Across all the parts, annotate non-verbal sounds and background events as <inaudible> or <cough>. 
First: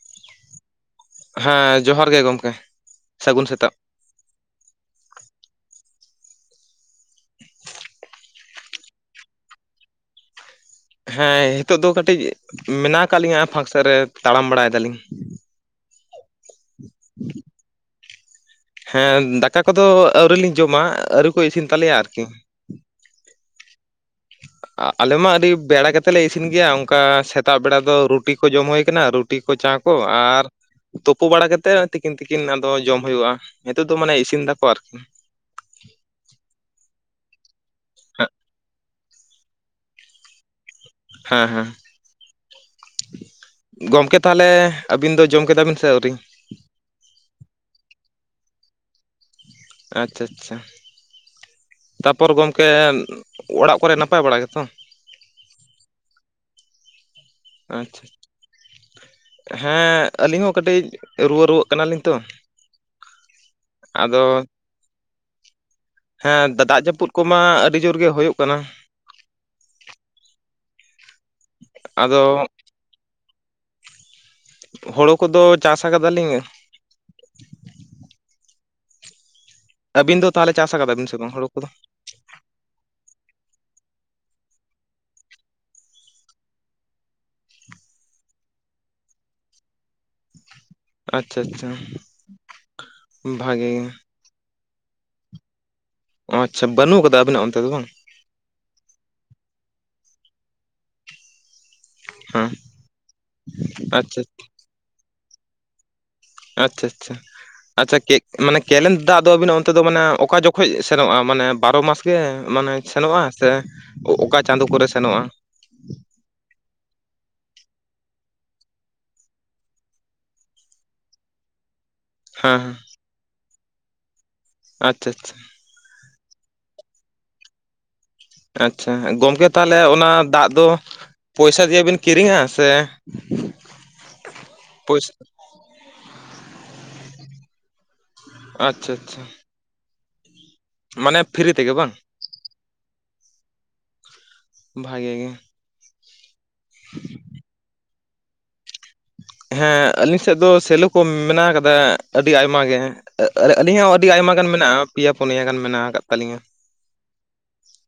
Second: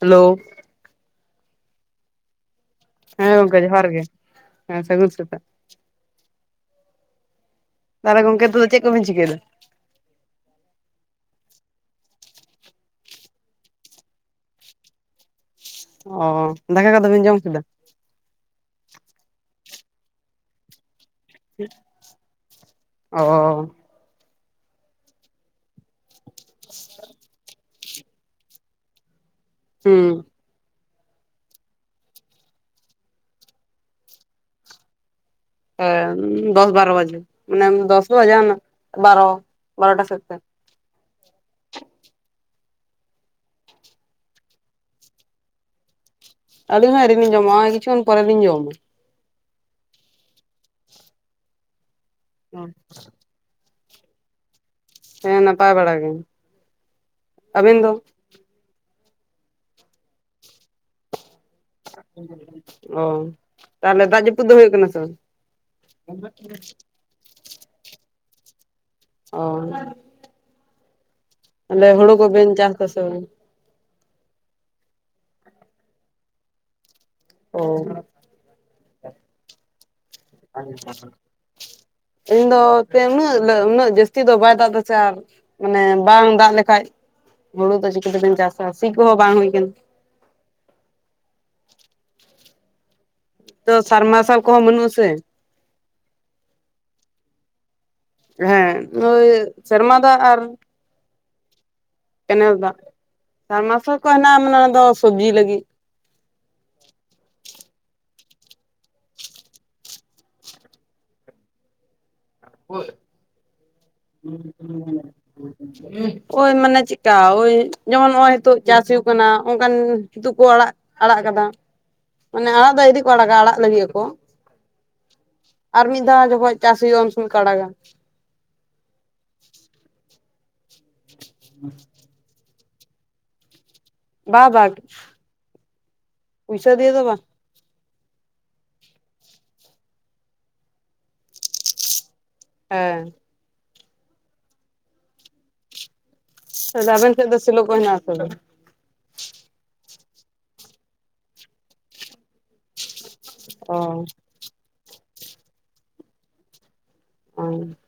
Hello ᱦᱮᱸ ᱡᱚᱦᱟᱨ ᱜᱮ ᱜᱚᱢᱠᱮ ᱾ ᱦᱮᱸ ᱜᱚᱢᱠᱮᱹ ᱡᱚᱦᱟᱨ ᱜᱮ ᱥᱟᱹᱜᱩᱱ ᱥᱮᱛᱟᱜ᱾ ᱛᱟᱦᱚᱞᱮ ᱜᱚᱢᱠᱮ ᱱᱤᱛᱚᱜ ᱫᱚ ᱪᱮᱫ ᱠᱚᱵᱤᱱ ᱪᱤᱠᱟᱹᱭ ᱫᱟ᱾ ᱦᱮᱸ ᱦᱮᱸᱛᱚᱜ ᱫᱚ ᱠᱟᱹᱴᱤᱡ ᱢᱮᱱᱟᱜ ᱟᱠᱟᱫ ᱞᱤᱧᱟᱹ ᱯᱷᱟᱠᱥᱮᱫ ᱨᱮ ᱛᱟᱲᱟᱢ ᱵᱟᱲᱟᱭ ᱫᱟᱞᱤᱧ᱾ ᱚ ᱫᱟᱠᱟ ᱠᱚᱫᱚ ᱵᱤᱱ ᱡᱚᱢ ᱠᱮᱫᱟ? ᱦᱮᱸ ᱫᱟᱠᱟ ᱠᱚᱫᱚ ᱟᱹᱣᱨᱤᱞᱤᱧ ᱡᱚᱢᱟ ᱟᱹᱣᱨᱤ ᱠᱚ ᱤᱥᱤᱱ ᱛᱟᱞᱮᱭᱟ ᱟᱨᱠᱤ᱾ ᱚ ᱟᱞᱮ ᱢᱟ ᱟᱹᱰᱤ ᱵᱮᱲᱟ ᱠᱟᱛᱮ ᱞᱮ ᱤᱥᱤᱱ ᱜᱮᱭᱟ, ᱚᱱᱠᱟ ᱥᱮᱛᱟᱜ ᱵᱮᱲᱟ ᱫᱚ ᱨᱩᱴᱤ ᱠᱚ ᱡᱚᱢ ᱦᱩᱭ ᱠᱟᱱᱟ ᱨᱩ ᱨᱩᱴᱤ ᱠᱚ ᱪᱟ ᱠᱚ ᱦᱩᱸ ᱟᱨ ᱛᱳᱯᱳ ᱵᱟᱲᱟ ᱠᱟᱛᱮᱫ ᱛᱤᱠᱤᱱ ᱛᱤᱠᱤᱱ ᱟᱫᱚ ᱡᱚᱢ ᱦᱩᱭᱩᱜᱼᱟ ᱱᱤᱛᱚᱜ ᱫᱚ ᱢᱟᱱᱮ ᱤᱥᱤᱱ ᱫᱟᱠᱚ ᱟᱨᱠᱤ ᱦᱮᱸ ᱫᱚᱥ ᱵᱟᱨ ᱵᱟᱡᱮ ᱢᱟᱱᱮ ᱫᱚᱥ ᱵᱟᱡᱟᱣᱱᱟ ᱵᱟᱨ ᱵᱟᱨᱴᱟ ᱥᱮᱫ ᱛᱮ ᱦᱮᱸ ᱦᱮᱸ ᱜᱚᱢᱠᱮ ᱛᱟᱦᱚᱞᱮ ᱟᱹᱵᱤᱱ ᱫᱚ ᱡᱚᱢ ᱠᱮᱫᱟ ᱵᱤᱱ ᱥᱮ ᱟᱹᱣᱨᱤ? ᱟᱹᱞᱤᱧ ᱦᱚᱸ ᱟᱹᱣᱨᱤ ᱞᱤᱧ ᱡᱚᱢᱟ ᱱᱚᱜ-ᱚᱭ ᱠᱤᱪᱷᱩ ᱠᱷᱚᱱ ᱯᱚᱨᱮ ᱞᱤᱧ ᱡᱚᱢᱟ᱾ ᱟᱪᱪᱷᱟ ᱟᱪᱪᱷᱟ <inaudible> ᱛᱟᱯᱚᱨ ᱜᱚᱢᱠᱮ ᱚᱲᱟᱜ ᱠᱚ ᱨᱮ ᱱᱟᱯᱟᱭ ᱵᱟᱲᱟ ᱜᱮ ᱛᱚ᱾ ᱦᱮ ᱱᱟᱯᱟᱭ ᱵᱟᱲᱟ ᱜᱮ ᱟᱹᱵᱤᱱ ᱫᱚ ᱟᱪᱪᱷᱟ ᱦᱮᱸ ᱟᱹᱞᱤᱧ ᱦᱚ ᱠᱟᱴᱤᱡ ᱚ ᱛᱟᱦᱞᱮ ᱫᱟᱜ ᱡᱟᱯᱩᱫ ᱫᱚ ᱦᱩᱭᱩᱜ ᱠᱟᱱᱟ ᱥᱮ ᱵᱟᱝ ᱦᱮ ᱫᱟᱜ ᱡᱟᱯᱩᱫ ᱠᱚ ᱢᱟ ᱟᱹᱰᱤ ᱡᱳᱨ ᱜᱮ ᱦᱩᱭᱩᱜ ᱠᱟᱱᱟ, ᱚ ᱛᱟᱦᱞᱮ ᱦᱩᱲᱩ ᱠᱚ ᱟᱫᱚ ᱵᱮᱱ ᱪᱟᱥ ᱫᱟ ᱥᱮ ᱵᱟᱝ? ᱦᱳᱲᱳ ᱠᱚ ᱫᱚ ᱪᱟᱥ ᱟᱠᱟᱫᱟ ᱞᱤᱧ᱾ ᱚ ᱟᱵᱤᱱ ᱫᱚ ᱛᱟᱦᱚᱞᱮ ᱪᱟᱥ ᱟᱠᱟᱫᱟ ᱵᱤᱱ ᱥᱮ ᱵᱟᱝ ᱦᱳᱲᱩ ᱠᱚ ᱫᱚ᱾ ᱤᱧ ᱫᱚ ᱪᱮ ᱩᱱᱟᱹᱜ ᱩᱱᱟᱹᱜ ᱡᱟᱥᱛᱤ ᱫᱚ ᱵᱟᱭ ᱫᱟᱜ ᱫᱟᱥᱮ ᱪᱮ ᱟᱨ ᱢᱟᱱᱮ ᱵᱟᱝ ᱫᱟᱜ ᱞᱮᱠᱷᱟᱡ ᱦᱩᱲᱩ ᱫᱚ ᱪᱤᱠᱟᱹ ᱛᱮᱵᱮᱱ ᱪᱟᱥᱟ ᱥᱤ ᱠᱚᱦᱚ ᱵᱟᱝ ᱦᱩᱭ ᱟᱠᱟᱱᱟ᱾ ᱟᱪᱪᱷᱟ ᱟᱪᱪᱷᱟ ᱵᱷᱟᱜᱮ ᱛᱚ ᱜᱮ ᱥᱟᱨ ᱢᱟᱨᱥᱟᱵ ᱠᱚ ᱦᱚ ᱢᱟᱱᱩᱜ ᱟ ᱥᱮ ᱚ ᱟᱪᱪᱷᱟ ᱵᱟᱱᱩᱜ ᱟᱠᱟᱫᱟ ᱟᱵᱤᱱᱟᱜ ᱚᱱ ᱛᱮ ᱫᱚ ᱵᱟᱝ ᱦᱮᱸ ᱳᱭ ᱥᱮᱨᱢᱟ ᱫᱟᱜ ᱟᱨ ᱦᱮᱸ ᱠᱮᱱᱮᱠ ᱫᱟᱜ ᱥᱟᱵ ᱢᱟᱨᱥᱟᱞ ᱠᱚ ᱟᱪᱪᱷᱟ ᱦᱮᱱᱟᱜᱼᱟ ᱢᱟᱱᱮ ᱚᱱᱟ ᱫᱚ ᱥᱚᱵᱡᱤ ᱞᱟᱜᱤᱫ ᱟᱪᱷᱟ ᱟᱪᱷᱟ ᱟᱪᱷᱟ ᱠᱮᱜ ᱢᱟᱱᱮ ᱠᱮᱱᱮᱠ ᱫᱟᱜ ᱫᱚ ᱟᱵᱤᱱᱟᱜ ᱚᱱᱛᱮ ᱫᱚ ᱢᱟᱱᱮ ᱚᱠᱟ ᱡᱚᱠᱷᱚᱡ ᱥᱮᱱᱚᱜᱼᱟ ᱢᱟᱱᱮ ᱵᱟᱨᱚ ᱢᱟᱥ ᱜᱮ? ᱢᱟᱱᱮ ᱥᱮᱱᱚᱜᱼᱟ ᱥᱮ ᱚᱠᱟ ᱪᱟᱸᱫᱳ ᱠᱚᱨᱮ ᱥᱮᱱᱚᱜᱼᱟ ᱚᱭ ᱢᱟᱱᱮ ᱪᱤᱠᱟ ᱳᱭ ᱡᱮᱢᱚᱱ ᱱᱚᱜᱼᱚᱭ ᱱᱤᱛᱟᱜ ᱪᱟᱥ ᱦᱩᱭᱩᱜ ᱠᱟᱱᱟ ᱚᱱᱠᱟᱱ ᱫᱚ ᱠᱚ ᱟᱲᱟᱜ ᱟᱲᱟᱜ ᱟᱠᱟᱫᱟ ᱢᱟᱱᱮ ᱦᱮᱸ ᱟᱲᱟᱜ ᱫᱚ ᱤᱫᱤ ᱠᱚ ᱟᱲᱟᱜᱟ ᱟᱲᱟᱜ ᱞᱟᱹᱜᱤᱫ ᱟᱠᱚ ᱟᱪᱷᱟ ᱟᱪᱷᱟ ᱟᱨ ᱢᱤᱫ ᱫᱷᱟᱣ ᱡᱚᱠᱷᱚᱱ ᱪᱟᱥ ᱦᱩᱭᱩᱜᱼᱟ ᱩᱱ ᱥᱚᱢᱚᱭ ᱠᱚ ᱟᱲᱟᱜᱟ ᱟᱪᱷᱟ ᱜᱚᱝᱠᱮ ᱛᱟᱦᱞᱮ ᱚᱱᱟ ᱫᱟᱜ ᱫᱚ ᱯᱚᱭᱥᱟ ᱛᱮᱭᱮ ᱵᱤᱱ ᱠᱤᱨᱤᱧᱼᱟ ᱥᱮ ᱵᱟ ᱵᱟ ᱯᱚᱭᱥᱟ ᱯᱩᱭᱥᱟ. ᱫᱤᱭᱮ ᱫᱚ ᱵᱟᱝ ᱟᱪᱷᱟ ᱟᱪᱷᱟ ᱢᱟᱱᱮ ᱯᱷᱤᱨᱤ ᱛᱮ ᱜᱮ ᱵᱟᱝ ᱦᱮᱸ ᱵᱷᱟᱜᱮ ᱜᱮ ᱮ ᱫᱟ ᱟᱵᱮᱱ ᱥᱮᱫ ᱫᱚ ᱥᱮᱞᱚ ᱠᱚ ᱦᱮᱱᱟᱜ ᱟ ᱥᱮ ᱵᱟᱝ? ᱦᱮᱸ ᱟᱹᱞᱤᱧ ᱥᱮᱫ ᱫᱚ ᱥᱮᱞᱚ ᱠᱚ ᱢᱮᱱᱟᱜ ᱟᱠᱟᱫᱟ ᱟ. ᱰᱤ ᱟᱭᱢᱟ ᱜᱮ᱾ ᱟ. ᱟᱨᱮ ᱟᱹᱞᱤᱧᱟᱜ ᱦᱚᱸ ᱚ ᱟᱹᱰᱤ ᱟᱭᱢᱟ ᱜᱟᱱ ᱢᱮᱱᱟᱜᱼᱟ ᱯᱮᱭᱟ ᱯᱩᱱᱭᱟ ᱜᱟᱱ ᱢᱮᱱᱟᱜ ᱟᱠᱟᱫ ᱛᱟ. ᱞᱤᱧᱟ᱾ <unintelligible>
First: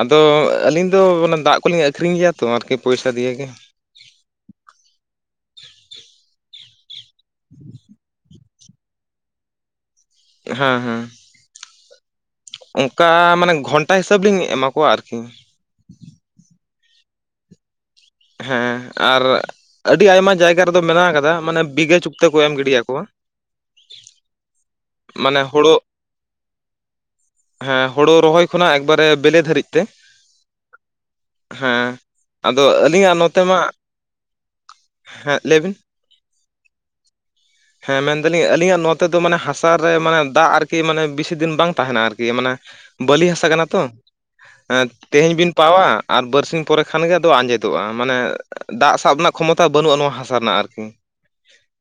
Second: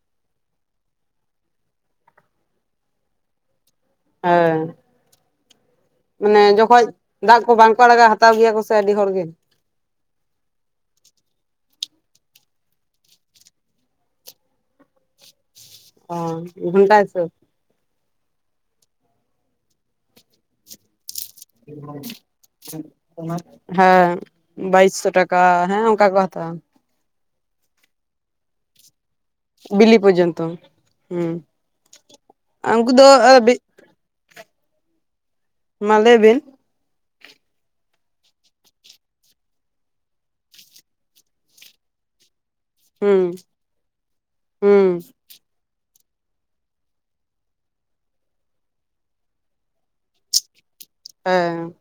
ᱟᱫᱚ ᱟᱹᱞᱤᱧ ᱫᱚ ᱚᱱᱟ ᱫᱟᱜ ᱠᱚᱞᱤᱧ ᱟᱹᱠᱷᱨᱤᱧ ᱜᱮᱭᱟ ᱛᱚ ᱟᱨᱠᱤ ᱯᱚᱭᱥᱟ ᱫᱤᱭᱮ ᱜᱮ ᱦᱮᱸ ᱢᱟᱱᱮ ᱡᱚᱠᱷᱚᱡ ᱫᱟᱜ ᱠᱚ ᱵᱟᱝ ᱠᱚ ᱟᱲᱟᱜᱟ ᱦᱟᱛᱟᱣ ᱜᱮᱭᱟ ᱠᱚ ᱥᱮ ᱥᱮ ᱟ. ᱰᱤ ᱦᱚᱲ ᱜᱮ ᱦᱮᱸ ᱦᱮᱸ ᱚᱱᱠᱟ ᱢᱟᱱᱮ ᱜᱷᱚᱱᱴᱟ ᱦᱤᱥᱟᱹᱵᱽ ᱞᱤᱧ ᱮᱢᱟ ᱠᱚᱣᱟ ᱟᱨᱠᱤ ᱚ ᱜᱷᱚᱱᱴᱟ ᱦᱤᱥᱟᱹᱵᱽ ᱦᱮᱸ ᱟᱨ ᱟᱹᱰᱤ ᱟᱭᱢᱟ ᱡᱟᱭᱜᱟ ᱨᱮ ᱫᱚ ᱢᱮᱱᱟᱜ ᱟᱠᱟᱫᱟ ᱢᱟᱱᱮ ᱵᱤᱜᱷᱟᱹ ᱪᱩᱠᱛᱟᱹ ᱠᱚ ᱮᱢ ᱜᱤᱰᱤᱭᱟᱠᱚᱣᱟ <inaudible> ᱦᱮᱸ ᱵᱟᱭᱤᱥᱥᱚ ᱴᱟᱠᱟ ᱢᱟᱱᱮ ᱦᱳᱲᱳ ᱦᱮᱸ ᱚᱱᱠᱟ ᱜᱮᱠᱚ ᱦᱟᱛᱟᱣᱟ ᱦᱮᱸ ᱦᱩᱲᱩ ᱨᱚᱦᱚᱭ ᱠᱷᱚᱱᱟᱜ ᱮᱠᱵᱟᱨᱮ ᱵᱮᱞᱮ ᱫᱷᱟᱨᱤᱡ ᱛᱮ ᱵᱤᱞᱤ ᱯᱚᱨᱡᱚᱱᱛᱚ ᱦᱩᱸ ᱦᱮᱸ ᱟᱫᱚ ᱩᱱᱠᱩ ᱟ... ᱫᱚ ᱦᱮᱸ ᱞᱟᱹᱭ ᱵᱤᱱ ᱢᱟ ᱞᱟᱹᱭ ᱵᱤᱱ <inaudible> ᱦᱮᱸ ᱢᱮᱱ ᱫᱟ. ᱞᱤᱧ ᱟᱹᱞᱤᱧᱟᱜ ᱱᱚᱛᱮ ᱫᱚ ᱢᱟᱱᱮ ᱦᱟᱥᱟᱨᱮ ᱢᱟᱱᱮ ᱫᱟᱜ ᱟᱨᱠᱤ ᱢᱟᱱᱮ ᱵᱮᱥᱤ ᱫᱤᱱ ᱵᱟᱝ ᱛᱟᱦᱮᱱᱟ ᱟᱨᱠᱤ ᱢᱟᱱᱮ ᱦᱩᱸ ᱵᱟᱹᱞᱤ ᱦᱟᱥᱟ ᱠᱟᱱᱟ ᱛᱚ ᱦᱩᱸ ᱛᱮᱦᱮᱧ ᱵᱤᱱ ᱯᱟᱣᱟ ᱟᱨ ᱵᱟ. ᱨᱥᱤᱧ ᱯᱚᱨᱮ ᱠᱷᱟᱱᱜᱮ ᱟᱫᱚ ᱟᱸᱡᱮᱫ ᱫᱚᱜᱼᱟ ᱢᱟᱱᱮ ᱫᱟᱜ ᱥᱟᱵ ᱨᱮᱱᱟᱜ ᱠᱷᱚᱢᱚᱛᱟ ᱵᱟᱹᱱᱩᱜ-ᱟ ᱱᱚᱶᱟ ᱦᱟᱥᱟ ᱨᱮᱱᱟᱜ ᱟᱨᱠᱤ ᱦᱮᱸ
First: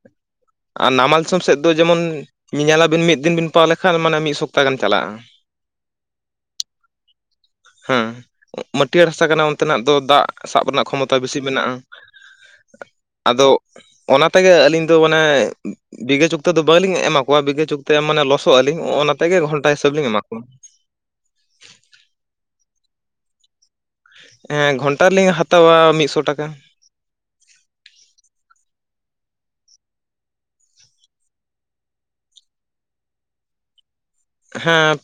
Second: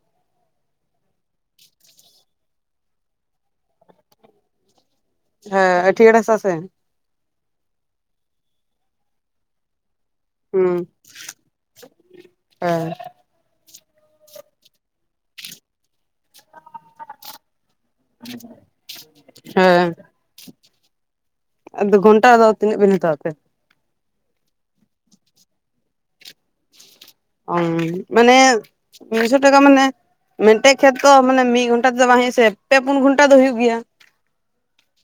ᱟᱨ ᱱᱟᱢᱟᱞ ᱥᱤᱥᱚᱢ ᱥᱮᱫ ᱫᱚ ᱡᱮᱢᱚᱱ ᱧᱮᱧᱮᱞᱟᱵᱤᱱ ᱢᱤᱫ ᱫᱤᱱ ᱵᱤᱱ ᱯᱟᱣ ᱞᱮᱠᱷᱟᱱ ᱢᱟᱱᱮ ᱢᱤᱫ ᱥᱚᱯᱛᱟᱦ ᱜᱟᱱ ᱪᱟᱞᱟᱜ-ᱟ ᱦᱮᱸ ᱟᱹᱴᱷᱤᱭᱟ. ᱲ ᱦᱟᱥᱟ ᱥᱮ ᱦᱮᱸ ᱢᱟᱹᱴᱤᱭᱟᱹᱨ ᱦᱟᱥᱟ ᱠᱟᱱᱟ ᱚᱱᱛᱮᱱᱟᱜ ᱫᱚ ᱫᱟᱜ ᱥᱟᱵ ᱦᱩᱸ ᱨᱮᱱᱟᱜ ᱠᱷᱚᱢᱚᱛᱟ ᱵᱮᱥᱤ ᱢᱮᱱᱟᱜ-ᱟ ᱦᱮᱸ ᱟᱫᱚ ᱚᱱᱟ ᱛᱮᱜᱮ ᱟᱹᱞᱤᱧ ᱫᱚ ᱢᱟᱱᱮ ᱵᱤᱜᱷᱟ ᱪᱩᱠᱛᱚ ᱫᱚ ᱵᱟᱝᱞᱤᱧ ᱮᱢᱟ ᱠᱚᱣᱟ ᱵᱤᱜᱷᱟ ᱪᱩᱠᱛᱚ ᱮᱢ ᱢᱟᱱᱮ ᱞᱚᱥᱚᱜ ᱟᱹᱞᱤᱧ ᱚᱱᱟ ᱛᱮᱜᱮ ᱜᱷᱚᱱᱴᱟ ᱦᱮᱸ ᱦᱤᱥᱟᱹᱵ ᱞᱤᱧ ᱮᱢᱟ ᱠᱚᱣᱟ᱾ ᱟᱫᱚ ᱜᱷᱚᱱᱴᱟ ᱫᱚ ᱛᱤᱱᱟᱹᱜ ᱵᱮᱱ ᱦᱟᱛᱟᱣ ᱛᱮ? ᱦᱮᱸ ᱜᱷᱚᱱᱴᱟ ᱨᱮᱞᱤᱧ ᱦᱟᱛᱟᱣᱟ ᱢᱤᱫ ᱥᱚ ᱴᱟᱠᱟ᱾ ᱚᱝ ᱢᱟᱱᱮ ᱢᱤᱫ ᱥᱚ ᱴᱟᱠᱟ ᱢᱟᱱᱮ ᱢᱤᱫᱴᱮᱡ ᱠᱷᱮᱛ ᱠᱚ ᱢᱟᱱᱮ ᱢᱤᱫ ᱜᱷᱚᱱᱴᱟ ᱛᱮᱫᱚ ᱵᱟᱝ ᱦᱩᱭᱩᱜ-ᱟ ᱥᱮ ᱯᱮ ᱯᱩᱱ ᱜᱷᱚᱱᱴᱟ ᱫᱚ ᱦᱩᱭᱩᱜ ᱜᱮᱭᱟ᱾ ᱦᱮᱸ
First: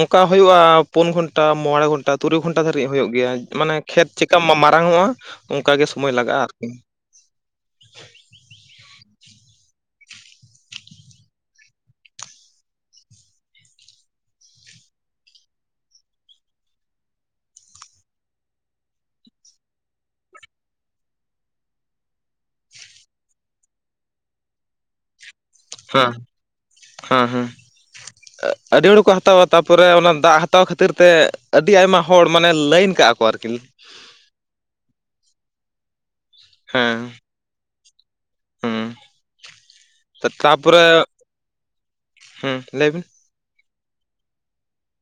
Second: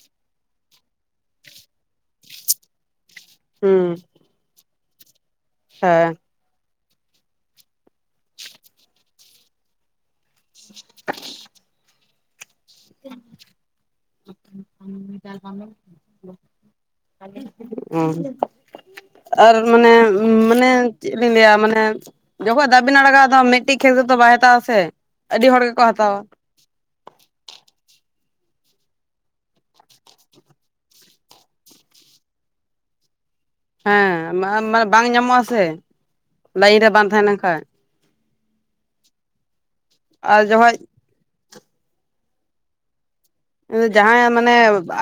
ᱚᱸᱠᱟ ᱦᱩᱭᱩᱜ-ᱟ ᱯᱩᱱ ᱜᱷᱚᱱᱴᱟ ᱢᱚᱬᱮ ᱜᱷᱚᱱᱴᱟ ᱛᱩᱨᱩᱭ ᱜᱷᱚᱱᱴᱟ ᱫᱷᱟᱹᱵᱤᱡ ᱦᱩᱭᱩᱜ ᱜᱮᱭᱟ ᱢᱟᱱᱮ ᱦᱩᱸ ᱠᱷᱮᱛ ᱪᱤᱠᱟ ᱢᱟ ᱢᱟᱨᱟᱝ ᱚᱜ-ᱟ ᱚᱱᱠᱟ ᱜᱮ ᱦᱮᱸ ᱥᱚᱢᱟᱭ ᱞᱟᱜᱟᱜ-ᱟ ᱟᱨᱠᱤ <inaudible> <unintelligible> <unintelligible> ᱚ ᱟᱨ ᱢᱟᱱᱮ ᱢᱟᱱᱮ ᱪᱮᱫ ᱞᱤᱧ ᱞᱟᱹᱭᱟ ᱢᱟᱱᱮ ᱡᱚᱠᱷᱚᱱ ᱫᱟᱜ ᱵᱤᱱ ᱟᱲᱟᱜ-ᱟ ᱢᱤᱫᱴᱤᱡ ᱠᱷᱮᱛ ᱨᱮᱫᱚ ᱵᱟᱭ ᱦᱟᱛᱟ ᱟ ᱥᱮ ᱟᱹᱰᱤ ᱦᱚᱲ ᱦᱮᱸ ᱦᱟᱛᱟᱣᱟ ᱦᱮᱸ ᱦᱮᱸ ᱟᱹᱰᱤ ᱦᱚᱲ ᱠᱚ ᱦᱟᱛᱟᱣᱟ ᱛᱟᱯᱚᱨᱮ ᱚᱱᱟ ᱫᱟᱜ ᱦᱟᱛᱟᱣ ᱠᱷᱟᱹᱛᱤᱨ ᱛᱮ ᱟᱹᱰᱤ ᱟᱭᱢᱟ ᱦᱚᱲ ᱢᱟᱱᱮ ᱞᱟᱹᱭᱤᱱ ᱠᱟᱜ-ᱟ ᱠᱚ ᱠᱚ ᱟᱨᱠᱤᱱ ᱦᱮᱸ ᱢᱟᱱᱮ ᱵᱟᱝ ᱧᱟᱢᱚᱜ-ᱟ ᱥᱮ ᱞᱟᱭᱤᱱ ᱨᱮ ᱵᱟᱝ ᱦᱮᱸ ᱛᱟᱦᱮᱸ ᱞᱮᱱ ᱠᱷᱟᱱ ᱦᱮᱸ ᱟᱨ ᱡᱚᱠᱷᱚᱡ ᱛᱟᱯᱚᱨᱮ ᱦᱮᱸ ᱞᱟᱹᱭᱵᱤᱱ ᱡᱟᱦᱟᱸᱭᱟᱜ ᱢᱟᱱᱮ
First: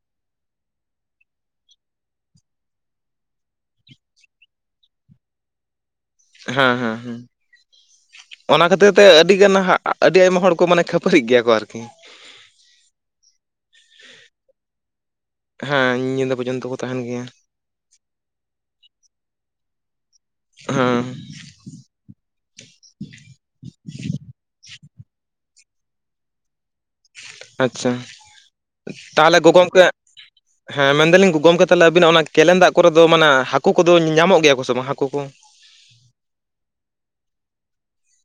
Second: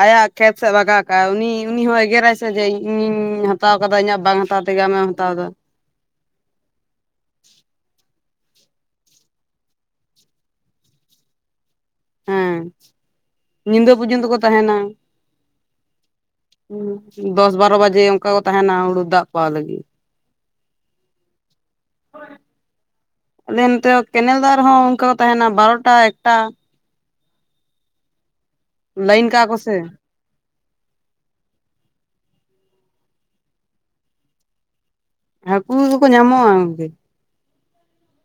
ᱟᱭᱟᱜ ᱠᱷᱮᱛ ᱥᱮᱫ ᱵᱟᱜᱟᱣ ᱠᱟᱜᱼᱟᱭ ᱩᱱᱤ ᱩᱱᱤ ᱦᱚᱸᱭ ᱮᱜᱮᱨᱟᱭ ᱥᱮ ᱡᱮ ᱤᱧᱤᱧ ᱦᱟᱛᱟᱣ ᱠᱟᱫᱟ ᱤᱧᱟᱹᱜ ᱵᱟᱝ ᱦᱟᱛᱟᱣ ᱛᱮᱜᱮ ᱟᱢᱮᱢ ᱦᱟᱛᱟᱣ ᱮᱫᱟ ᱦᱮᱸ ᱦᱮᱸ ᱦᱮᱸ ᱚᱱᱟ ᱠᱷᱟᱹᱛᱤᱨ ᱛᱮ ᱟᱹᱰᱤ ᱜᱟᱱ ᱟᱹᱰᱤ ᱟᱭᱢᱟ ᱦᱚᱲ ᱠᱚ ᱢᱟᱱᱮ ᱠᱷᱟᱹᱯᱟᱹᱨᱤᱜ ᱜᱮᱭᱟ ᱠᱚ ᱟᱨᱠᱤ ᱦᱮᱸ ᱧᱤᱫᱟᱹ ᱯᱡᱚᱱᱛᱚᱠᱚ ᱛᱟᱦᱮᱸᱱᱟ ᱦᱮᱸ ᱧᱤᱫᱟᱹ ᱯᱚᱨᱡᱚᱱᱛᱚ ᱠᱚ ᱛᱟᱦᱮᱱ ᱜᱮᱭᱟ ᱫᱚᱥ ᱵᱟᱨᱚ ᱵᱟᱡᱮ ᱚᱱᱠᱟ ᱠᱚ ᱛᱟᱦᱮᱸᱱᱟ ᱦᱩᱲᱩ ᱫᱟᱜ ᱯᱟᱣ ᱞᱟᱹᱜᱤᱫ ᱦᱮᱸ ᱦᱳᱭ ᱟᱞᱮ ᱱᱚᱛᱮ ᱠᱮᱱᱮᱞ ᱫᱟᱜ ᱨᱮᱦᱚᱸ ᱚᱱᱠᱟ ᱛᱟᱦᱮᱱᱟ ᱵᱟᱨᱚᱴᱟ ᱮᱠᱴᱟ ᱟᱪᱪᱷᱟ ᱞᱟᱭᱤᱱ ᱛᱟᱦᱚᱞᱮ ᱠᱟᱜᱼᱟ ᱠᱚ ᱥᱮ ᱜᱚᱝᱠᱮ ᱦᱮᱸ ᱢᱮᱱᱫᱟᱞᱤᱧ ᱜᱚᱢᱠᱮ ᱛᱟᱦᱚᱞᱮ ᱟᱵᱤᱱᱟᱜ ᱚᱱᱟ ᱠᱮᱞᱮᱱ ᱫᱟᱜ ᱠᱚᱨᱮ ᱫᱚ ᱢᱟᱱᱮ ᱦᱟᱹᱠᱩ ᱠᱚᱫᱚ ᱧᱟᱢᱚᱜ ᱜᱮᱭᱟ ᱠᱚ ᱥᱮ ᱵᱟᱝ ᱦᱟᱹᱠᱩ ᱠᱚ? ᱦᱟᱹᱠᱩ ᱫᱚᱠᱚ ᱠᱚ ᱧᱟᱢᱚᱜ-ᱟ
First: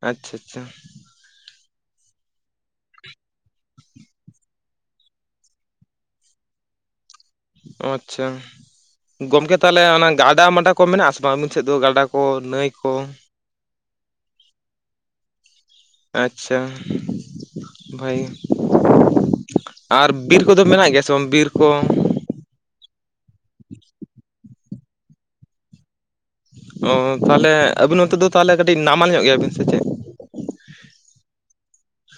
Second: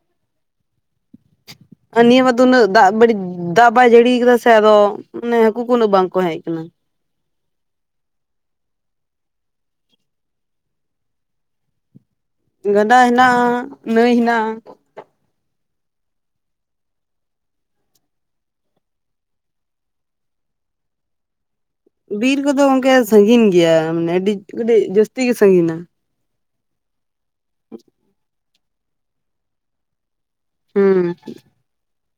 ᱟᱪᱪᱷᱟ ᱟᱪᱪᱷᱟ ᱱᱤᱭᱟᱹ ᱵᱟᱨ ᱫᱚ ᱩᱱᱟᱹᱜ ᱫᱟᱜ ᱵᱟᱹᱲᱤᱡ ᱫᱟᱜ ᱵᱟᱭ ᱡᱟᱹᱲᱤ ᱠᱟᱫᱟ ᱥᱮ ᱟᱫᱚ ᱢᱟᱱᱮ ᱦᱟᱹᱠᱩ ᱠᱚ ᱩᱱᱟᱹᱜ ᱵᱟᱝᱠᱚ ᱦᱮᱡ ᱟᱠᱟᱱᱟ ᱟᱪᱪᱷᱟ ᱜᱚᱝᱠᱮ ᱛᱟᱦᱚᱞᱮ ᱚᱱᱟ ᱜᱟᱰᱟ ᱢᱟᱰᱟ ᱠᱚ ᱢᱮᱱᱟᱜ-ᱟ ᱥᱮ ᱵᱟᱝ ᱟᱹᱵᱤᱱ ᱥᱮᱫ ᱫᱚ ᱜᱟᱰᱟ ᱠᱚ ᱱᱟᱹᱭ ᱜᱟᱰᱟ ᱠᱚ? ᱦᱮᱱᱟᱜ ᱱᱟᱹᱭ ᱦᱮᱱᱟᱜ ᱟᱪᱪᱷᱟ ᱵᱷᱟᱜᱮ ᱜᱮ ᱟᱨ ᱵᱤᱨ ᱠᱚᱫᱚ ᱢᱮᱱᱟᱜ ᱜᱮᱭᱟ ᱥᱮ ᱵᱟᱝ ᱵᱤᱨ ᱠᱚ ᱵᱤᱨ ᱠᱚᱫᱚ ᱜᱚᱝᱠᱮ ᱥᱟᱹᱜᱤᱧ ᱜᱮᱭᱟ ᱢᱟᱱᱮ ᱟᱹᱰᱤ ᱟᱹᱰᱤ ᱡᱟᱹᱥᱛᱤ ᱜᱮ ᱥᱟᱹᱜᱤᱧᱟ ᱚ ᱛᱟᱦᱚᱞᱮ ᱟᱹᱵᱤᱱ ᱱᱚᱛᱮ ᱫᱚ ᱛᱟᱦᱚᱞᱮ ᱠᱟᱹᱴᱤᱡ ᱱᱟᱢᱟᱞ ᱧᱚᱜ ᱜᱮᱭᱟᱵᱤᱱ ᱥᱮ ᱪᱮᱫ ᱦᱩᱸ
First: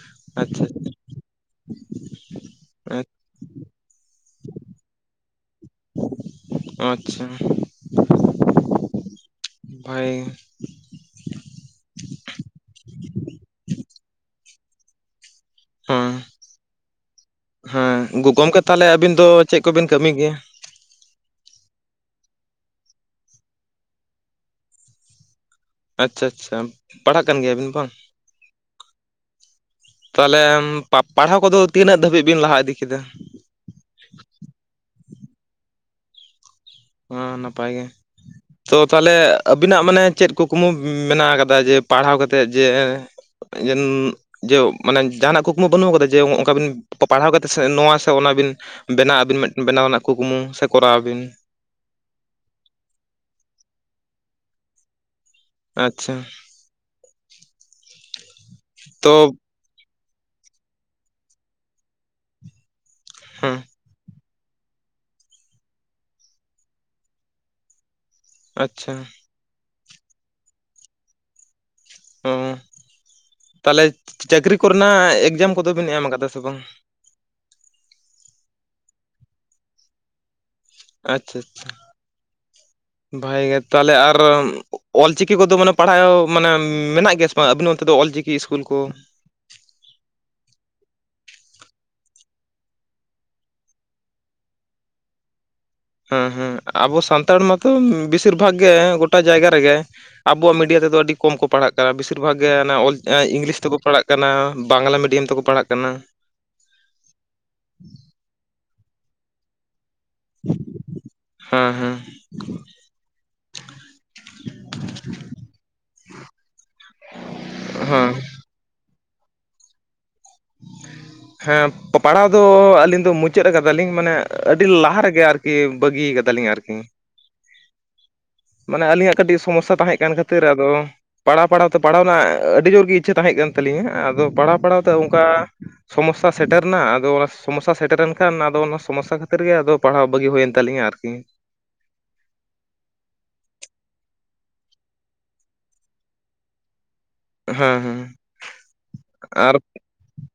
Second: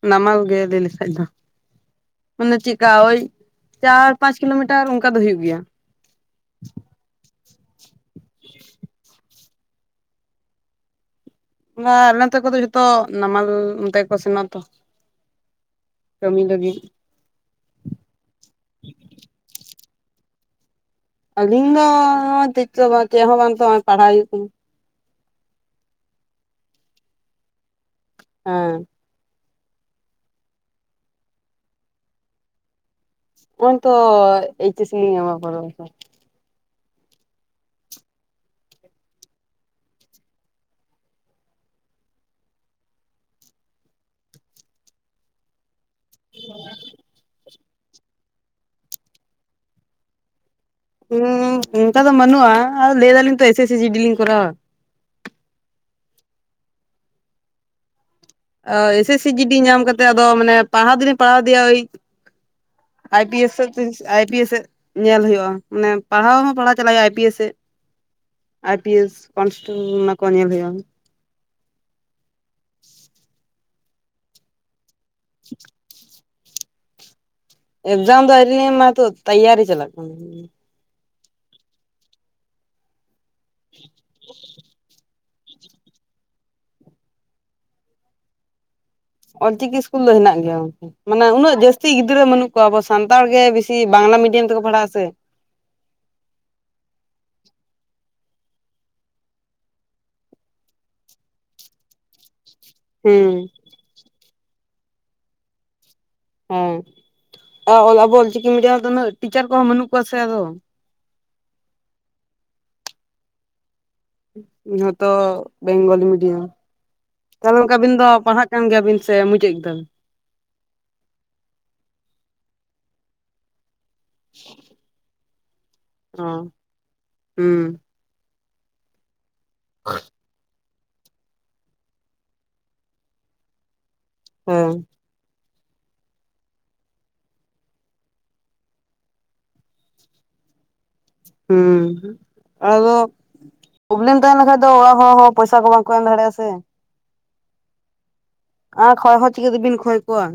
ᱱᱟᱢᱟᱞ ᱜᱮ ᱟᱪᱪᱷᱟ ᱞᱟᱹᱭ ᱞᱮᱠᱟᱡ ᱫᱚ ᱢᱟᱱᱮ ᱪᱮᱫᱠᱟ ᱳᱭ ᱪᱟᱨ ᱯᱟᱸᱪ ᱠᱤᱞᱳᱢᱤᱴᱟᱨ ᱚᱱᱠᱟ ᱫᱚ ᱦᱳᱭᱳᱜ ᱜᱮᱭᱟ ᱟᱪᱪᱷᱟ ᱵᱷᱟᱜᱮ ᱜᱮ ᱟᱞᱮ ᱱᱚᱛᱮ ᱠᱚᱫᱚ ᱡᱷᱚᱛᱚ ᱱᱟᱢᱟᱞ ᱚᱱᱛᱮ ᱜᱮᱠᱚ ᱥᱮᱱᱚᱜᱼᱟᱛᱚ ᱦᱮᱸ ᱠᱟᱹᱢᱤ ᱞᱟᱹᱜᱤᱫ ᱦᱮᱸ ᱜᱚᱢᱠᱮ ᱛᱟᱦᱚᱞᱮ ᱟᱵᱤᱱ ᱫᱚ ᱪᱮᱫ ᱠᱚᱵᱤᱱ ᱠᱟᱹᱢᱤ ᱜᱮᱭᱟ ᱟᱹᱞᱤᱧ ᱫᱚ ᱪᱮᱫ ᱪᱮᱫ ᱦᱚᱸ ᱵᱟᱝ ᱛᱚ ᱯᱟᱲᱦᱟᱣ ᱦᱩᱭᱩᱜ ᱠᱟᱱᱟ ᱟᱪᱪᱷᱟ ᱟᱪᱪᱷᱟ ᱯᱟᱲᱦᱟᱜ ᱠᱟᱱ ᱜᱮᱭᱟᱵᱤᱱ ᱵᱟᱝ ᱦᱮᱸ ᱛᱟᱦᱚᱞᱮ ᱯᱟᱲᱦᱟᱣ ᱠᱚᱫᱚ ᱛᱤᱱᱟᱹᱜ ᱫᱷᱟᱹᱵᱤᱡ ᱵᱤᱱ ᱞᱟᱦᱟ ᱤᱫᱤ ᱠᱮᱫᱟ ᱱᱚᱭ‌‌ᱚᱭ ᱛᱚ ᱮᱭᱤᱪ ᱮᱥ ᱞᱤᱧ ᱮᱢᱟ ᱯᱚᱨᱮᱨ ᱵᱚᱪᱷᱚᱨ ᱦᱩᱸ ᱱᱟᱯᱟᱭ ᱜᱮ ᱛᱚ ᱛᱟᱦᱚᱞᱮ ᱟᱵᱤᱱᱟᱜ ᱢᱟᱱᱮ ᱪᱮᱫ ᱠᱩᱠᱢᱩ ᱢᱮᱱᱟᱜ ᱠᱟᱫᱟ ᱡᱮ ᱯᱟᱲᱦᱟᱣ ᱠᱟᱛᱮᱫ ᱡᱮ ᱡᱮ ᱢᱟᱱᱮ ᱡᱟᱦᱟᱸᱱᱟᱜ ᱠᱩᱠᱢᱩ ᱵᱟᱹᱱᱩᱜ ᱟᱠᱟᱫᱟ ᱡᱮ ᱚᱱᱠᱟ ᱵᱤᱱ ᱯᱟᱲᱦᱟᱣ ᱠᱟᱛᱮ ᱱᱚᱣᱟ ᱥᱮ ᱚᱱᱟ ᱵᱤᱱ ᱵᱮᱱᱟᱣ ᱟᱹᱵᱤᱱ‌ ᱵᱮᱱᱟᱣ ᱨᱮᱱᱟᱜ ᱠᱩᱠᱢᱩ ᱥᱮ ᱠᱚᱨᱟᱣᱼᱟ ᱵᱤᱱ ᱦᱩᱸ ᱚᱱᱠᱟ ᱫᱚ ᱵᱟᱹᱱᱩᱜᱼᱟ ᱟᱫᱚ ᱞᱟᱹᱭ ᱫᱟᱞᱤᱧ ᱛᱚ S S C G D ᱞᱤᱧ ᱠᱚᱨᱟᱣᱟ ᱟᱪᱪᱷᱟ ᱚ ᱛᱚ ᱮᱥᱮᱥ ᱥᱤ ᱡᱤᱰᱤ ᱧᱟᱢ ᱠᱟ ᱠᱟᱛᱮᱫ ᱟᱫᱚ ᱢᱟᱱᱮ ᱯᱟᱲᱦᱟᱣ ᱫᱚᱞᱤᱧ ᱯᱟᱲᱦᱟᱣ ᱤᱫᱤᱭᱟ ᱳᱭ ᱟᱭ ᱯᱤ ᱮᱥ ᱦᱮᱸ ᱥᱮᱜ ᱛᱮ ᱟᱭ ᱯᱤ ᱮᱥ ᱥᱮᱜ ᱧᱮᱞ ᱦᱩᱭᱩᱜᱼᱟ ᱢᱟᱱᱮ ᱯᱟᱲᱦᱟᱣ ᱦᱚᱸ ᱯᱟᱲᱦᱟᱣ ᱪᱟᱞᱟᱜ ᱦᱩᱭᱩᱜᱼᱟ ᱟᱭ ᱯᱤ ᱮᱥ ᱥᱮᱫ ᱟᱭ ᱯᱤ ᱟᱪᱪᱷᱟ ᱮᱥ ᱠᱚᱱᱥᱴᱮᱵᱚᱞ ᱚᱱᱟᱠᱚ ᱧᱮᱞ ᱦᱩᱭᱩᱜᱼᱟ ᱚ ᱛᱟᱦᱚᱞᱮ ᱪᱟᱹᱠᱨᱤ ᱠᱚᱨᱮᱱᱟᱜ ᱮᱠᱡᱟᱢ ᱠᱚᱫᱚ ᱵᱤᱱ ᱮᱢ ᱠᱟᱫᱟ ᱥᱮ ᱵᱟᱝ ᱮᱠᱡᱟᱢ ᱫᱚ ᱟᱭᱨᱤᱞᱤᱧ ᱮᱢᱟ ᱱᱤᱛᱚᱜ ᱛᱮᱭᱟᱨᱤ ᱪᱟᱞᱟᱜ ᱠᱟᱱᱟ ᱟᱪᱪᱷᱟ ᱟᱪᱪᱷᱟ ᱵᱷᱟᱜᱮ ᱜᱮ ᱛᱟᱦᱞᱮ ᱟᱨ ᱚᱞ ᱚᱞ ᱪᱤᱠᱤ ᱠᱚᱫᱚ ᱢᱟᱱᱮ ᱯᱟᱲᱦᱟᱣ ᱢᱟᱱᱮ ᱢᱮᱱᱟᱜ ᱜᱮᱭᱟ ᱥᱮ ᱵᱟᱝ ᱟᱵᱤᱱ ᱚᱱᱛᱮ ᱫᱚ ᱚᱞᱪᱤᱠᱤ ᱤᱥᱠᱩᱞ ᱠᱚ ᱚᱞᱪᱤᱠᱤ ᱤᱥᱠᱩᱞ ᱫᱚ ᱦᱮᱱᱟᱜ ᱜᱮᱭᱟᱠ ᱢᱟᱱᱮ ᱩᱱᱟᱹᱜ ᱡᱟᱹᱥᱛᱤ ᱜᱤᱫᱽᱨᱟᱹ ᱵᱟᱹᱱᱩᱜ ᱠᱚᱣᱟ ᱟᱵᱚ ᱥᱟᱱᱛᱟᱲ ᱜᱮ ᱵᱮᱥᱤ ᱵᱟᱝᱞᱟ ᱢᱤᱰᱤᱭᱟᱢ ᱛᱮᱠᱚ ᱯᱟᱲᱦᱟᱜᱼᱟ ᱥᱮ ᱦᱮᱸ ᱦᱮᱸ ᱟᱵᱚ ᱥᱟᱱᱛᱟᱲ ᱢᱟᱛᱚ ᱵᱮᱥᱤᱨ ᱵᱷᱟᱜᱽ ᱜᱮ ᱜᱚᱴᱟ ᱡᱟᱭᱜᱟ ᱨᱮᱜᱮ ᱟᱵᱚᱣᱟᱜ ᱢᱤᱰᱤᱭᱟ ᱛᱮᱫᱚ ᱟᱹᱰᱤ ᱠᱚᱢ ᱠᱚ ᱯᱟᱲᱦᱟᱜ ᱠᱟᱱᱟ ᱵᱮᱥᱤᱨ ᱵᱷᱟᱜᱽ ᱜᱮ ᱚᱞ ᱦᱩᱸ ᱤᱝᱞᱤᱥ ᱛᱮᱠᱚ ᱯᱟᱲᱦᱟᱜ ᱠᱟᱱᱟ ᱵᱟᱝᱞᱟ ᱢᱤᱰᱤᱭᱟᱢ ᱛᱮᱠᱚ ᱯᱟᱲᱦᱟᱜ ᱠᱟᱱᱟ ᱦᱮᱸ ᱟᱵᱚ ᱚᱞᱪᱤᱠᱤ ᱢᱤᱰᱤᱭᱟᱢ ᱛᱮᱫᱚ ᱩᱱᱟᱹᱜ ᱴᱤᱪᱟᱨ ᱠᱚᱦᱚᱸ ᱵᱟᱹᱱᱩᱜ ᱠᱚ ᱵᱟᱱᱩᱜ ᱠᱚᱭᱟ ᱥᱮ ᱟᱫᱚ ᱦᱮᱸ ᱦᱮᱸ ᱡᱷᱚᱛᱚ ᱵᱮᱝᱜᱚᱞᱤ ᱢᱤᱰᱤᱭᱟᱢ ᱛᱟᱦᱚᱞᱮ ᱜᱚᱢᱠᱮ ᱟᱵᱤᱱ ᱫᱚ ᱦᱮᱸ ᱯᱟᱲᱦᱟᱜ ᱠᱟᱱ ᱜᱮᱭᱟᱵᱤᱱ ᱥᱮ ᱢᱩᱪᱟᱹᱫ ᱠᱮᱫᱟᱵᱤᱱ ᱦᱮᱸᱯᱟᱲᱟᱣ ᱫᱚ ᱟᱹᱞᱤᱧ ᱫᱚ ᱢᱩᱪᱟᱹᱫ ᱢᱩᱪᱟᱫ ᱠᱟᱫᱟᱞᱤᱧ ᱢᱟᱱᱮ ᱟᱹᱰᱤ ᱞᱟᱦᱟ ᱨᱮᱜᱮ ᱟᱨᱠᱤ ᱵᱟᱹᱜᱤ ᱚ ᱠᱟᱫᱟᱞᱤᱧ ᱟᱨᱠᱤ ᱦᱩᱸ ᱢᱟᱱᱮ ᱟᱹᱞᱤᱧᱟᱜ ᱠᱟᱹᱴᱤᱡ ᱥᱚᱢᱚᱥᱥᱟ ᱛᱟᱦᱮᱸ ᱠᱟᱱ ᱠᱷᱟᱹᱛᱤᱨ ᱟᱫᱚ ᱯᱟᱲᱦᱟᱣ ᱯᱟᱲᱦᱟᱣ ᱛᱮ ᱯᱟᱲᱦᱟᱣ ᱨᱮᱱᱟᱜ ᱟᱹᱰᱤ ᱡᱳᱨ ᱜᱮ ᱤᱪᱪᱷᱟᱹ ᱛᱟᱦᱮᱸ ᱠᱟᱱ ᱛᱟᱹᱞᱤᱧᱟ ᱟᱫᱚ ᱯᱟᱲᱦᱟᱣ ᱦᱮᱸ ᱯᱟᱲᱦᱟᱣ ᱛᱮ ᱚᱱᱠᱟ ᱥᱚᱢᱚᱥᱥᱟ ᱥᱮᱴᱮᱨᱨᱮ ᱮᱱᱟ ᱟᱫᱚ ᱚᱱᱟ ᱥᱚᱢᱚᱥᱥᱟ ᱥᱮᱴᱮᱨᱮᱱ ᱠᱷᱟᱱ ᱟᱫᱚ ᱚᱱᱟ ᱥᱚᱢᱚᱥᱥᱟ ᱠᱷᱟᱹᱛᱤᱨ ᱜᱮ ᱟᱫᱚ ᱯᱟᱲᱦᱟᱣ ᱵᱟᱹᱜᱤ ᱦᱩᱭᱮᱱ ᱛᱟᱞᱤᱧᱟ ᱟᱨᱠᱤ ᱦᱩᱸ ᱟᱫᱚ ᱯᱨᱚᱵᱞᱮᱢ ᱛᱟᱦᱮᱸᱱ ᱠᱷᱟᱱ ᱫᱚ ᱚᱲᱟᱜ ᱦᱚᱲ ᱯᱚᱭᱥᱟ ᱠᱚ ᱵᱟᱝᱠᱚ ᱮᱢ ᱫᱟᱲᱮᱭᱟᱜᱼᱟ ᱥᱮ ᱦᱮᱸ ᱦᱮᱸ ᱟᱨ ᱠᱷᱚᱭ ᱦᱚᱸ ᱟᱨ ᱪᱤᱠᱟᱹᱛᱮᱵᱤᱱ ᱠᱷᱚᱭ ᱠᱚᱣᱟ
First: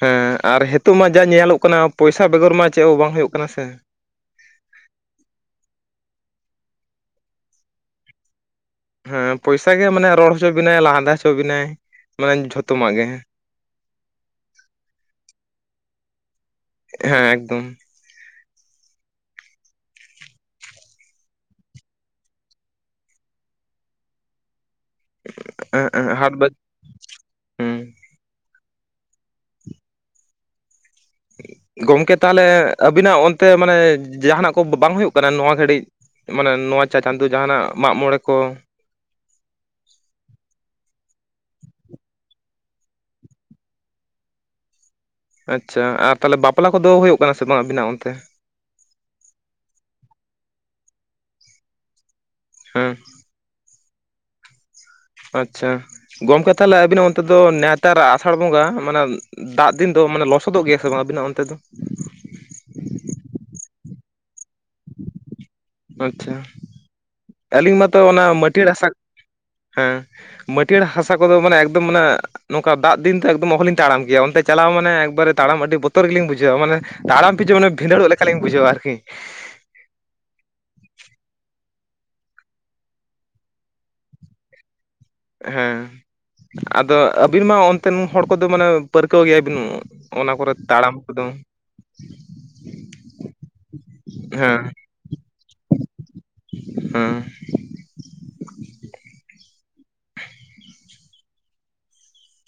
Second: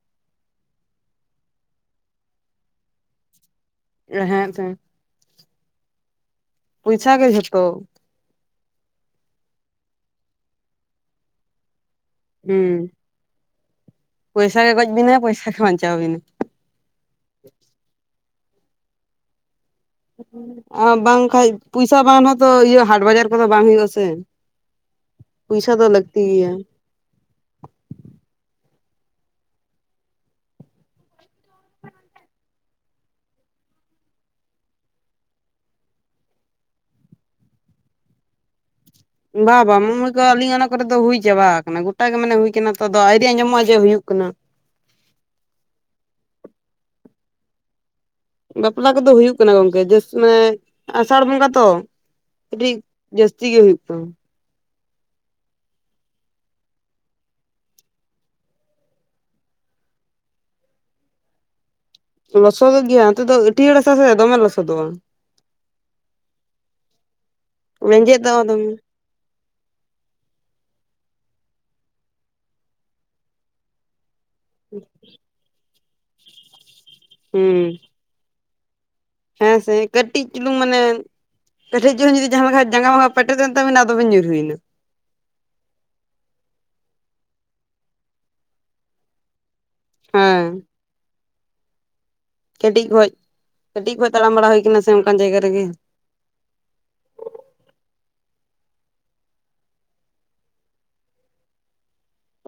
ᱦᱮᱸ ᱟᱨ ᱱᱤᱛᱳᱜ ᱢᱟ ᱡᱟ ᱧᱮᱞᱚᱜ ᱠᱟᱱᱟ ᱯᱚᱭᱥᱟ ᱵᱮᱜᱚᱨ ᱢᱟ ᱪᱮᱫ ᱦᱚᱸ ᱵᱟᱝ ᱦᱩᱭᱩᱜ ᱠᱟᱱᱟ ᱥᱮ ᱦᱮᱸ ᱦᱮᱸ ᱯᱚᱭᱥᱟ ᱜᱮ ᱡᱷᱚᱛᱚ ᱦᱮᱸ ᱯᱚᱭᱥᱟ ᱜᱮ ᱢᱟᱱᱮ ᱨᱚᱲ ᱦᱚᱪᱚ ᱵᱤᱱᱟᱭ ᱞᱟᱱᱫᱟ ᱦᱚᱪᱚ ᱵᱤᱱᱟᱭ ᱢᱟᱱᱮ ᱦᱩᱸ ᱡᱷᱚᱛᱚᱟᱜ ᱜᱮ ᱯᱚᱭᱥᱟ ᱜᱮ ᱜᱚᱡ ᱵᱤᱱᱟᱭ ᱯᱚᱭᱥᱟ ᱜᱮ ᱵᱟᱧᱪᱟᱣ ᱵᱤᱱᱟᱭ ᱦᱮᱸ ᱮᱠᱫᱚᱢ ᱟᱨ ᱵᱟᱝᱠᱟᱱᱡ ᱯᱚᱭᱥᱟ ᱵᱟᱝ ᱦᱚᱸᱛᱚ ᱤᱭᱟᱹ ᱦᱟᱴ ᱵᱟᱡᱟᱨ ᱠᱚᱫᱚ ᱵᱟᱝ ᱦᱩᱭᱩᱜ ᱟᱥᱮ ᱯᱚᱭᱥᱟ ᱫᱚ ᱞᱟᱠᱛᱤᱭᱟ ᱦᱟᱴ ᱵᱟᱡ ᱜᱮᱭᱟ ᱦᱩᱸ ᱜᱚᱢᱠᱮ ᱛᱟᱦᱚᱞᱮ ᱟᱹᱵᱤᱱᱟᱜ ᱚᱱᱛᱮ ᱢᱟᱱᱮ ᱡᱟᱦᱟᱱᱟᱜ ᱠᱚ ᱵᱟᱝ ᱦᱩᱭᱩᱜ ᱠᱟᱱᱟ ᱱᱚᱣᱟ ᱜᱷᱟᱹᱲᱤᱡ ᱢᱟᱱᱮ ᱱᱚᱣᱟ ᱪᱟᱸᱫᱚ ᱡᱟᱦᱟᱱᱟᱜ ᱢᱟᱜᱽ ᱢᱚᱬᱮ ᱠᱚ ᱵᱟ ᱵᱟᱝ ᱢᱚᱭ ᱠᱚ ᱟᱹᱞᱤᱧ ᱚᱱᱟ ᱠᱚᱨᱮ ᱫᱚ ᱦᱩᱭ ᱪᱟᱵᱟ ᱠᱟᱱᱟ ᱜᱚᱴ ᱜᱮ ᱢᱟᱱᱮ ᱦᱩᱭ ᱠᱟᱱᱟ ᱛᱚ ᱫᱚ ᱟᱭᱨᱤ ᱟᱸᱡᱚᱢᱜᱼᱟ ᱡᱮ ᱦᱩᱭᱩᱜ ᱠᱟᱱᱟ ᱟᱪᱪᱷᱟ ᱟᱨ ᱛᱟᱦᱚᱞᱮ ᱵᱟᱯᱞᱟ ᱠᱚᱫᱚ ᱦᱩᱭᱩᱜ ᱠᱟᱱᱟ ᱥᱮ ᱵᱟᱝ ᱟᱵᱤᱱᱟᱜ ᱚᱱᱛᱮ ᱵᱟᱯᱞᱟ ᱠᱚᱫᱚ ᱦᱩᱭᱩᱜ ᱠᱟᱱᱟ ᱜᱚᱝᱠᱮ ᱡᱟᱹᱥ ᱢᱟᱱᱮ ᱟᱥᱟᱲ ᱵᱚᱸᱜᱟ ᱛᱚ ᱠᱟᱹᱴᱤᱡ ᱦᱮᱸ ᱡᱟᱹᱥᱛᱤ ᱜᱮ ᱦᱩᱭᱩᱜ ᱠᱟᱱᱟ ᱟᱪᱪᱷᱟ ᱜᱚᱢᱠᱮ ᱛᱟᱦᱚᱞᱮ ᱟᱹᱵᱤᱱᱟᱜ ᱚᱱᱛᱮ ᱫᱚ ᱱᱣᱮᱛᱟᱨ ᱟᱥᱟᱲ ᱵᱚᱸᱜᱟ ᱢᱟᱱᱮ ᱫᱟᱜ ᱫᱤᱱ ᱫᱚ ᱢᱟᱱᱮ ᱞᱚᱥᱚᱫᱚᱜ ᱜᱮᱭᱟ ᱥᱮ ᱵᱟᱝ ᱟᱵᱤᱱᱟᱜ ᱚᱱᱛᱮ ᱫᱚ ᱞᱚᱥᱚᱫᱚᱜ ᱜᱮᱭᱟ ᱦᱟᱱᱛᱮ ᱫᱚ ᱟᱹᱴᱤᱭᱟᱹᱲ ᱦᱟᱥᱟ ᱥᱮ ᱫᱚᱢᱮ ᱞᱚᱥᱚᱫᱚᱜᱼᱟ ᱟᱪᱪᱷᱟ ᱟᱹᱞᱤᱧ ᱢᱟᱛᱚ ᱞᱮᱸᱡᱮᱫ ᱚᱱᱟ ᱫᱚ ᱢᱟᱹᱴᱤᱭᱟᱹᱲ ᱫᱚᱢᱮ ᱦᱟᱥᱟ ᱦᱮᱸ ᱢᱟᱹᱴᱤᱭᱟᱹᱲ ᱦᱟᱥᱟ ᱠᱚᱫᱚ ᱢᱟᱱᱮ ᱮᱠᱫᱚᱢ ᱚᱱᱮ ᱱᱚᱝᱠᱟ ᱫᱟᱜ ᱫᱤᱱ ᱛᱮ ᱚᱦᱚᱞᱤᱧ ᱛᱟᱲᱟᱢ ᱠᱮᱭᱟ ᱚᱱᱛᱮ ᱪᱟᱞᱟᱣ ᱢᱟᱱᱮ ᱮᱠᱵᱟᱨᱮ ᱛᱟᱲᱟᱢ ᱟᱹᱰᱤ ᱵᱚᱛᱚᱨ ᱜᱮᱞᱤᱧ ᱵᱩᱡᱷᱟᱹᱣᱟ ᱢᱟᱱᱮ ᱛᱟᱲᱟᱢ ᱯᱤᱷᱟᱹ ᱦᱩᱸ ᱢᱟᱱᱮ ᱵᱷᱸᱤᱫᱟᱹᱲᱚᱜ ᱞᱮᱠᱟᱞᱤᱧ ᱵᱩᱡᱷᱟᱹᱣᱟ ᱟᱨᱠᱤ ᱦᱮᱸ ᱥᱮ ᱠᱟᱹᱴᱤᱡ ᱪᱩᱞᱩᱝ ᱢᱟᱱᱮ ᱠᱟᱹᱴᱤᱡ ᱪᱩᱞᱩᱝ ᱡᱩᱫᱤ ᱡᱟᱦᱟ ᱞᱮᱠᱟ ᱡᱟᱸᱜᱟ ᱢᱟᱸᱜᱟ ᱯᱮᱴᱮᱫ ᱮᱱ ᱛᱟᱵᱤᱱᱟ ᱟᱫᱚᱵᱤᱱ ᱧᱩᱨᱩᱭᱱᱟ ᱦᱮᱸ ᱟᱫᱚ ᱟᱹᱵᱤᱱ ᱢᱟ ᱚᱱᱛᱮᱱ ᱦᱚᱲ ᱠᱚᱫᱚ ᱢᱟᱱᱮ ᱯᱟᱹᱨᱠᱟᱹᱣ ᱜᱮᱭᱟ ᱵᱤᱱ ᱚᱱᱟ ᱦᱮᱸ ᱠᱚᱨᱮ ᱛᱟᱲᱟᱢ ᱠᱚᱫᱚ ᱠᱟᱹᱴᱤᱡ ᱠᱷᱚᱡ ᱠᱟᱹᱴᱤᱡ ᱠᱷᱚᱡ ᱛᱟᱲᱟᱢ ᱵᱟᱲᱟ ᱦᱩᱭ ᱦᱮᱸ ᱠᱟᱱᱟ ᱥᱮ ᱚᱱᱠᱟᱱ ᱡᱟᱭᱜᱟ ᱨᱮᱜᱮ ᱦᱮᱸ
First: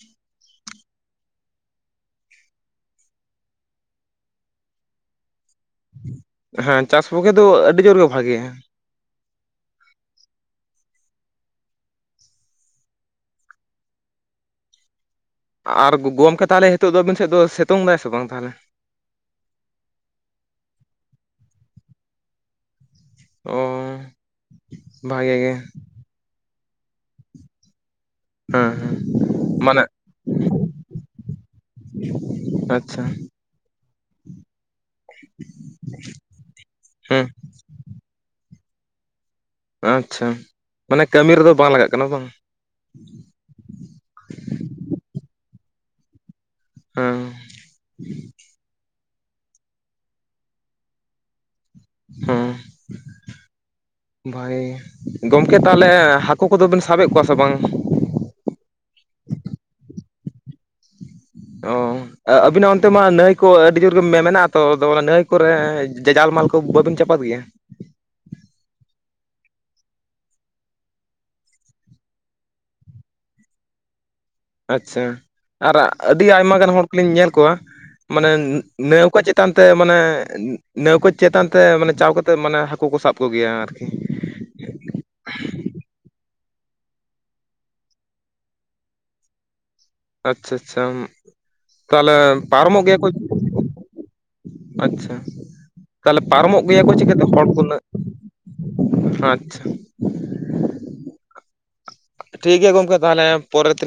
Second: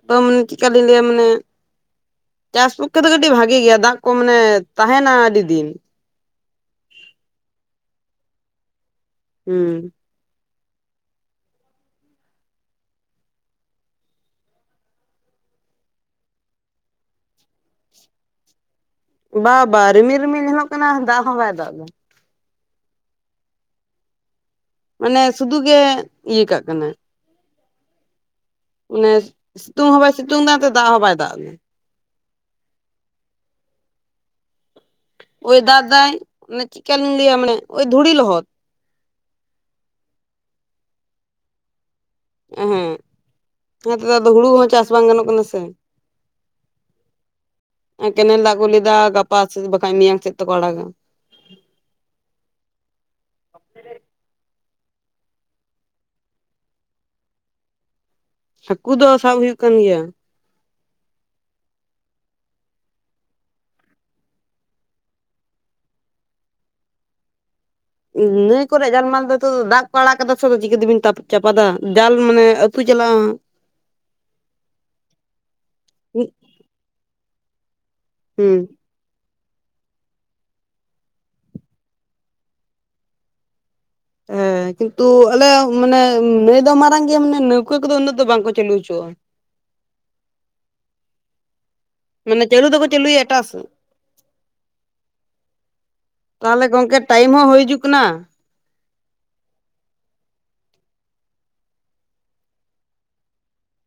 ᱛᱚ ᱢᱟᱱᱮ ᱪᱮᱫᱠᱟᱞᱤᱧ ᱞᱟᱹᱭᱟ ᱢᱟᱱᱮ ᱪᱟᱥ ᱯᱚᱠᱠᱷᱮ ᱫᱚ ᱠᱟᱹᱴᱤᱡ ᱵᱷᱟᱜᱤ ᱜᱮᱭᱟ ᱫᱟᱜ ᱠᱚ ᱢᱟᱱᱮ ᱛᱟᱦᱮᱱᱟ ᱟᱹᱰᱤ ᱫᱤᱱ ᱦᱮᱸ ᱪᱟᱥ ᱯᱚᱠᱠᱷᱮ ᱫᱚ ᱟᱹᱰᱤ ᱡᱳᱨ ᱜᱮ ᱵᱷᱟᱜᱮᱭᱟ ᱦᱩᱸ ᱟᱨ ᱜᱚᱢᱠᱮ ᱛᱟᱦᱚᱞᱮ ᱦᱤᱛᱳᱜ ᱫᱚ ᱟᱹᱵᱤᱱ ᱥᱮᱫ ᱫᱚ ᱥᱤᱛᱩᱝ ᱫᱟᱭ ᱥᱮ ᱵᱟᱝ ᱛᱟᱦᱚᱞᱮ ᱵᱟ ᱵᱟ ᱨᱤᱢᱤᱞ ᱨᱤᱢᱤᱞ ᱧᱮᱞᱚᱜ ᱠᱟᱱᱟ ᱫᱟᱜ ᱦᱚᱸ ᱵᱟᱭ ᱫᱟᱜ ᱮᱫᱟ ᱚ ᱢᱟᱱᱮ ᱥᱩᱫᱩ ᱜᱮ ᱤᱭᱟᱹ ᱠᱟᱜ ᱠᱟᱱᱟ ᱦᱮᱸ ᱦᱮᱸ ᱚᱱᱮ ᱢᱟᱱᱮ ᱥᱤᱛᱩᱝ ᱦᱚᱸ ᱵᱟᱭ ᱥᱤᱛᱩᱝ ᱫᱟ ᱮᱱᱛᱮ ᱫᱟᱜ ᱦᱚᱸ ᱵᱟᱭ ᱫᱟᱜ ᱫᱟ ᱟᱪᱪᱷᱟ ᱳᱭ ᱫᱟᱫᱟᱭ ᱚᱱᱮ ᱪᱮᱫᱠᱟᱧ ᱦᱮᱸ ᱞᱟᱹᱭᱟ ᱢᱟᱱᱮ ᱳᱭ ᱫᱷᱩᱲᱤ ᱞᱚᱦᱚᱫ ᱟᱪᱪᱷᱟ ᱢᱟᱱᱮ ᱠᱟᱹᱢᱤ ᱨᱮᱫᱚ ᱵᱟᱝ ᱞᱟᱜᱟᱜ ᱠᱟᱱᱟ ᱵᱟᱝ ᱮᱦᱮᱸᱜ ᱱᱚᱮᱛ ᱫᱚ ᱟᱫᱚ ᱦᱩᱲᱩ ᱦᱚᱸ ᱪᱟᱥ ᱵᱟᱝ ᱜᱟᱱᱚᱜ ᱠᱟᱱᱟ ᱥᱮ ᱦᱮᱸ ᱠᱮᱱᱮᱞ ᱫᱟᱜ ᱠᱚ ᱞᱮᱭᱫᱟ ᱜᱟᱯ ᱯᱟᱥ ᱵᱟᱠᱷᱟᱡ ᱢᱮᱤᱭᱟᱝ ᱪᱮᱫ ᱛᱮᱠᱚ ᱟᱲᱟᱜᱟ ᱦᱮᱸ ᱵᱷᱟᱜᱮ ᱜᱮ ᱜᱚᱝᱠᱮ ᱛᱟᱦᱚᱞᱮ ᱦᱟᱹᱠᱩ ᱠᱚᱫᱚᱵᱤᱱ ᱥᱟᱵᱮᱜ ᱠᱚᱣᱟ ᱥᱮ ᱵᱟᱝ ᱦᱟᱹᱠᱩ ᱫᱚ ᱥᱟᱵ ᱦᱩᱭᱩᱜ ᱠᱟᱱ ᱜᱮᱭᱟ ᱚ ᱟᱹᱵᱤᱱᱟᱜ ᱚᱱᱛᱮ ᱢᱟ ᱱᱟᱹᱭ ᱠᱚ ᱟᱹᱰᱤ ᱡᱳᱨ ᱜᱮ ᱢᱮᱱᱟᱜᱼᱟ ᱛᱚ ᱟᱫᱚ ᱱᱟᱹᱭ ᱠᱚᱨᱮ ᱡᱟᱡᱟᱞ ᱢᱟᱞ ᱠᱚ ᱵᱟᱹᱵᱤᱱ ᱪᱟᱯᱟᱫ ᱜᱮᱭᱟ ᱱᱟᱹᱭ ᱠᱚᱨᱮ ᱡᱟᱞᱢᱟᱞ ᱫᱚ ᱱᱤᱛᱚᱜ ᱫᱚ ᱫᱟᱜ ᱠᱚ ᱟᱲᱟᱜ ᱠᱟᱫᱟ ᱥᱮ ᱪᱤᱠᱟᱹᱛᱮᱵᱤᱱ ᱛᱟᱯ ᱪᱟᱯᱟᱫᱟ ᱡᱟᱞ ᱢᱟᱱᱮ ᱟᱹᱛᱩ ᱪᱟᱞᱟᱜᱼᱟ ᱟᱪᱪᱷᱟ ᱟᱨ ᱟᱹᱰᱤ ᱟᱭᱢᱟ ᱜᱟᱱ ᱦᱚᱲ ᱠᱚᱞᱤᱧ ᱧᱮᱞ ᱠᱚᱣᱟ ᱢᱟᱱᱮ ᱦᱩᱸ ᱱᱮᱣᱠᱟ ᱪᱮᱫ ᱪᱮᱛᱟᱱ ᱛᱮ ᱢᱟᱱᱮ ᱱᱟᱹᱣᱠᱟᱹ ᱪᱮᱛᱟᱱ ᱛᱮ ᱢᱟᱱᱮ ᱪᱟᱣ ᱠᱟᱛᱮ ᱢᱟᱱᱮ ᱦᱟᱹᱠᱩ ᱠᱚ ᱥᱟᱵ ᱠᱚᱜᱮᱭᱟ ᱟᱨᱠᱤ ᱦᱮᱸ ᱠᱤᱱᱛᱩ ᱟᱞᱮ ᱢᱟᱱᱮ ᱱᱟᱹᱭ ᱫᱚ ᱢᱟᱨᱟᱝ ᱜᱮᱭᱟ ᱢᱟᱱᱮ ᱱᱟᱹᱣᱠᱟᱹ ᱠᱚᱫᱚ ᱩᱱᱟᱹᱜ ᱫᱚ ᱵᱟᱝᱠᱚ ᱪᱟᱹᱞᱩ ᱦᱚᱪᱚᱣᱟᱜᱼᱟ ᱟᱪᱪᱷᱟ ᱟᱪᱪᱷᱟ ᱛᱟᱦᱞᱮ ᱢᱟᱱᱮ ᱪᱟᱹᱞᱩ ᱯᱟᱨᱚᱢᱚᱜ ᱫᱚᱠᱚ ᱜᱮᱭᱟ ᱠᱚ ᱪᱟᱹᱞᱩᱭᱟ ᱮᱴᱟᱜ ᱥᱮᱫ ᱟᱪᱪᱷᱟ ᱛᱟᱦᱚᱞᱮ ᱯᱟᱨᱚᱢᱚᱜ ᱜᱮᱭᱟ ᱠᱚ ᱜᱚᱝᱠᱮ ᱪᱤᱠᱟᱹᱛᱮ ᱴᱟᱭᱤᱢ ᱦᱚᱸ ᱦᱚᱲ ᱦᱩᱭ ᱠᱚ ᱦᱤᱡᱩᱜ ᱩᱱᱟᱹᱜ ᱠᱟᱱᱟ ᱟᱪᱪᱷᱟ ᱴᱷᱤᱠ ᱜᱮᱭᱟ ᱜᱚᱝᱠᱮ ᱛᱟᱦᱚᱞᱮ ᱯᱚᱨᱮ ᱛᱤᱱ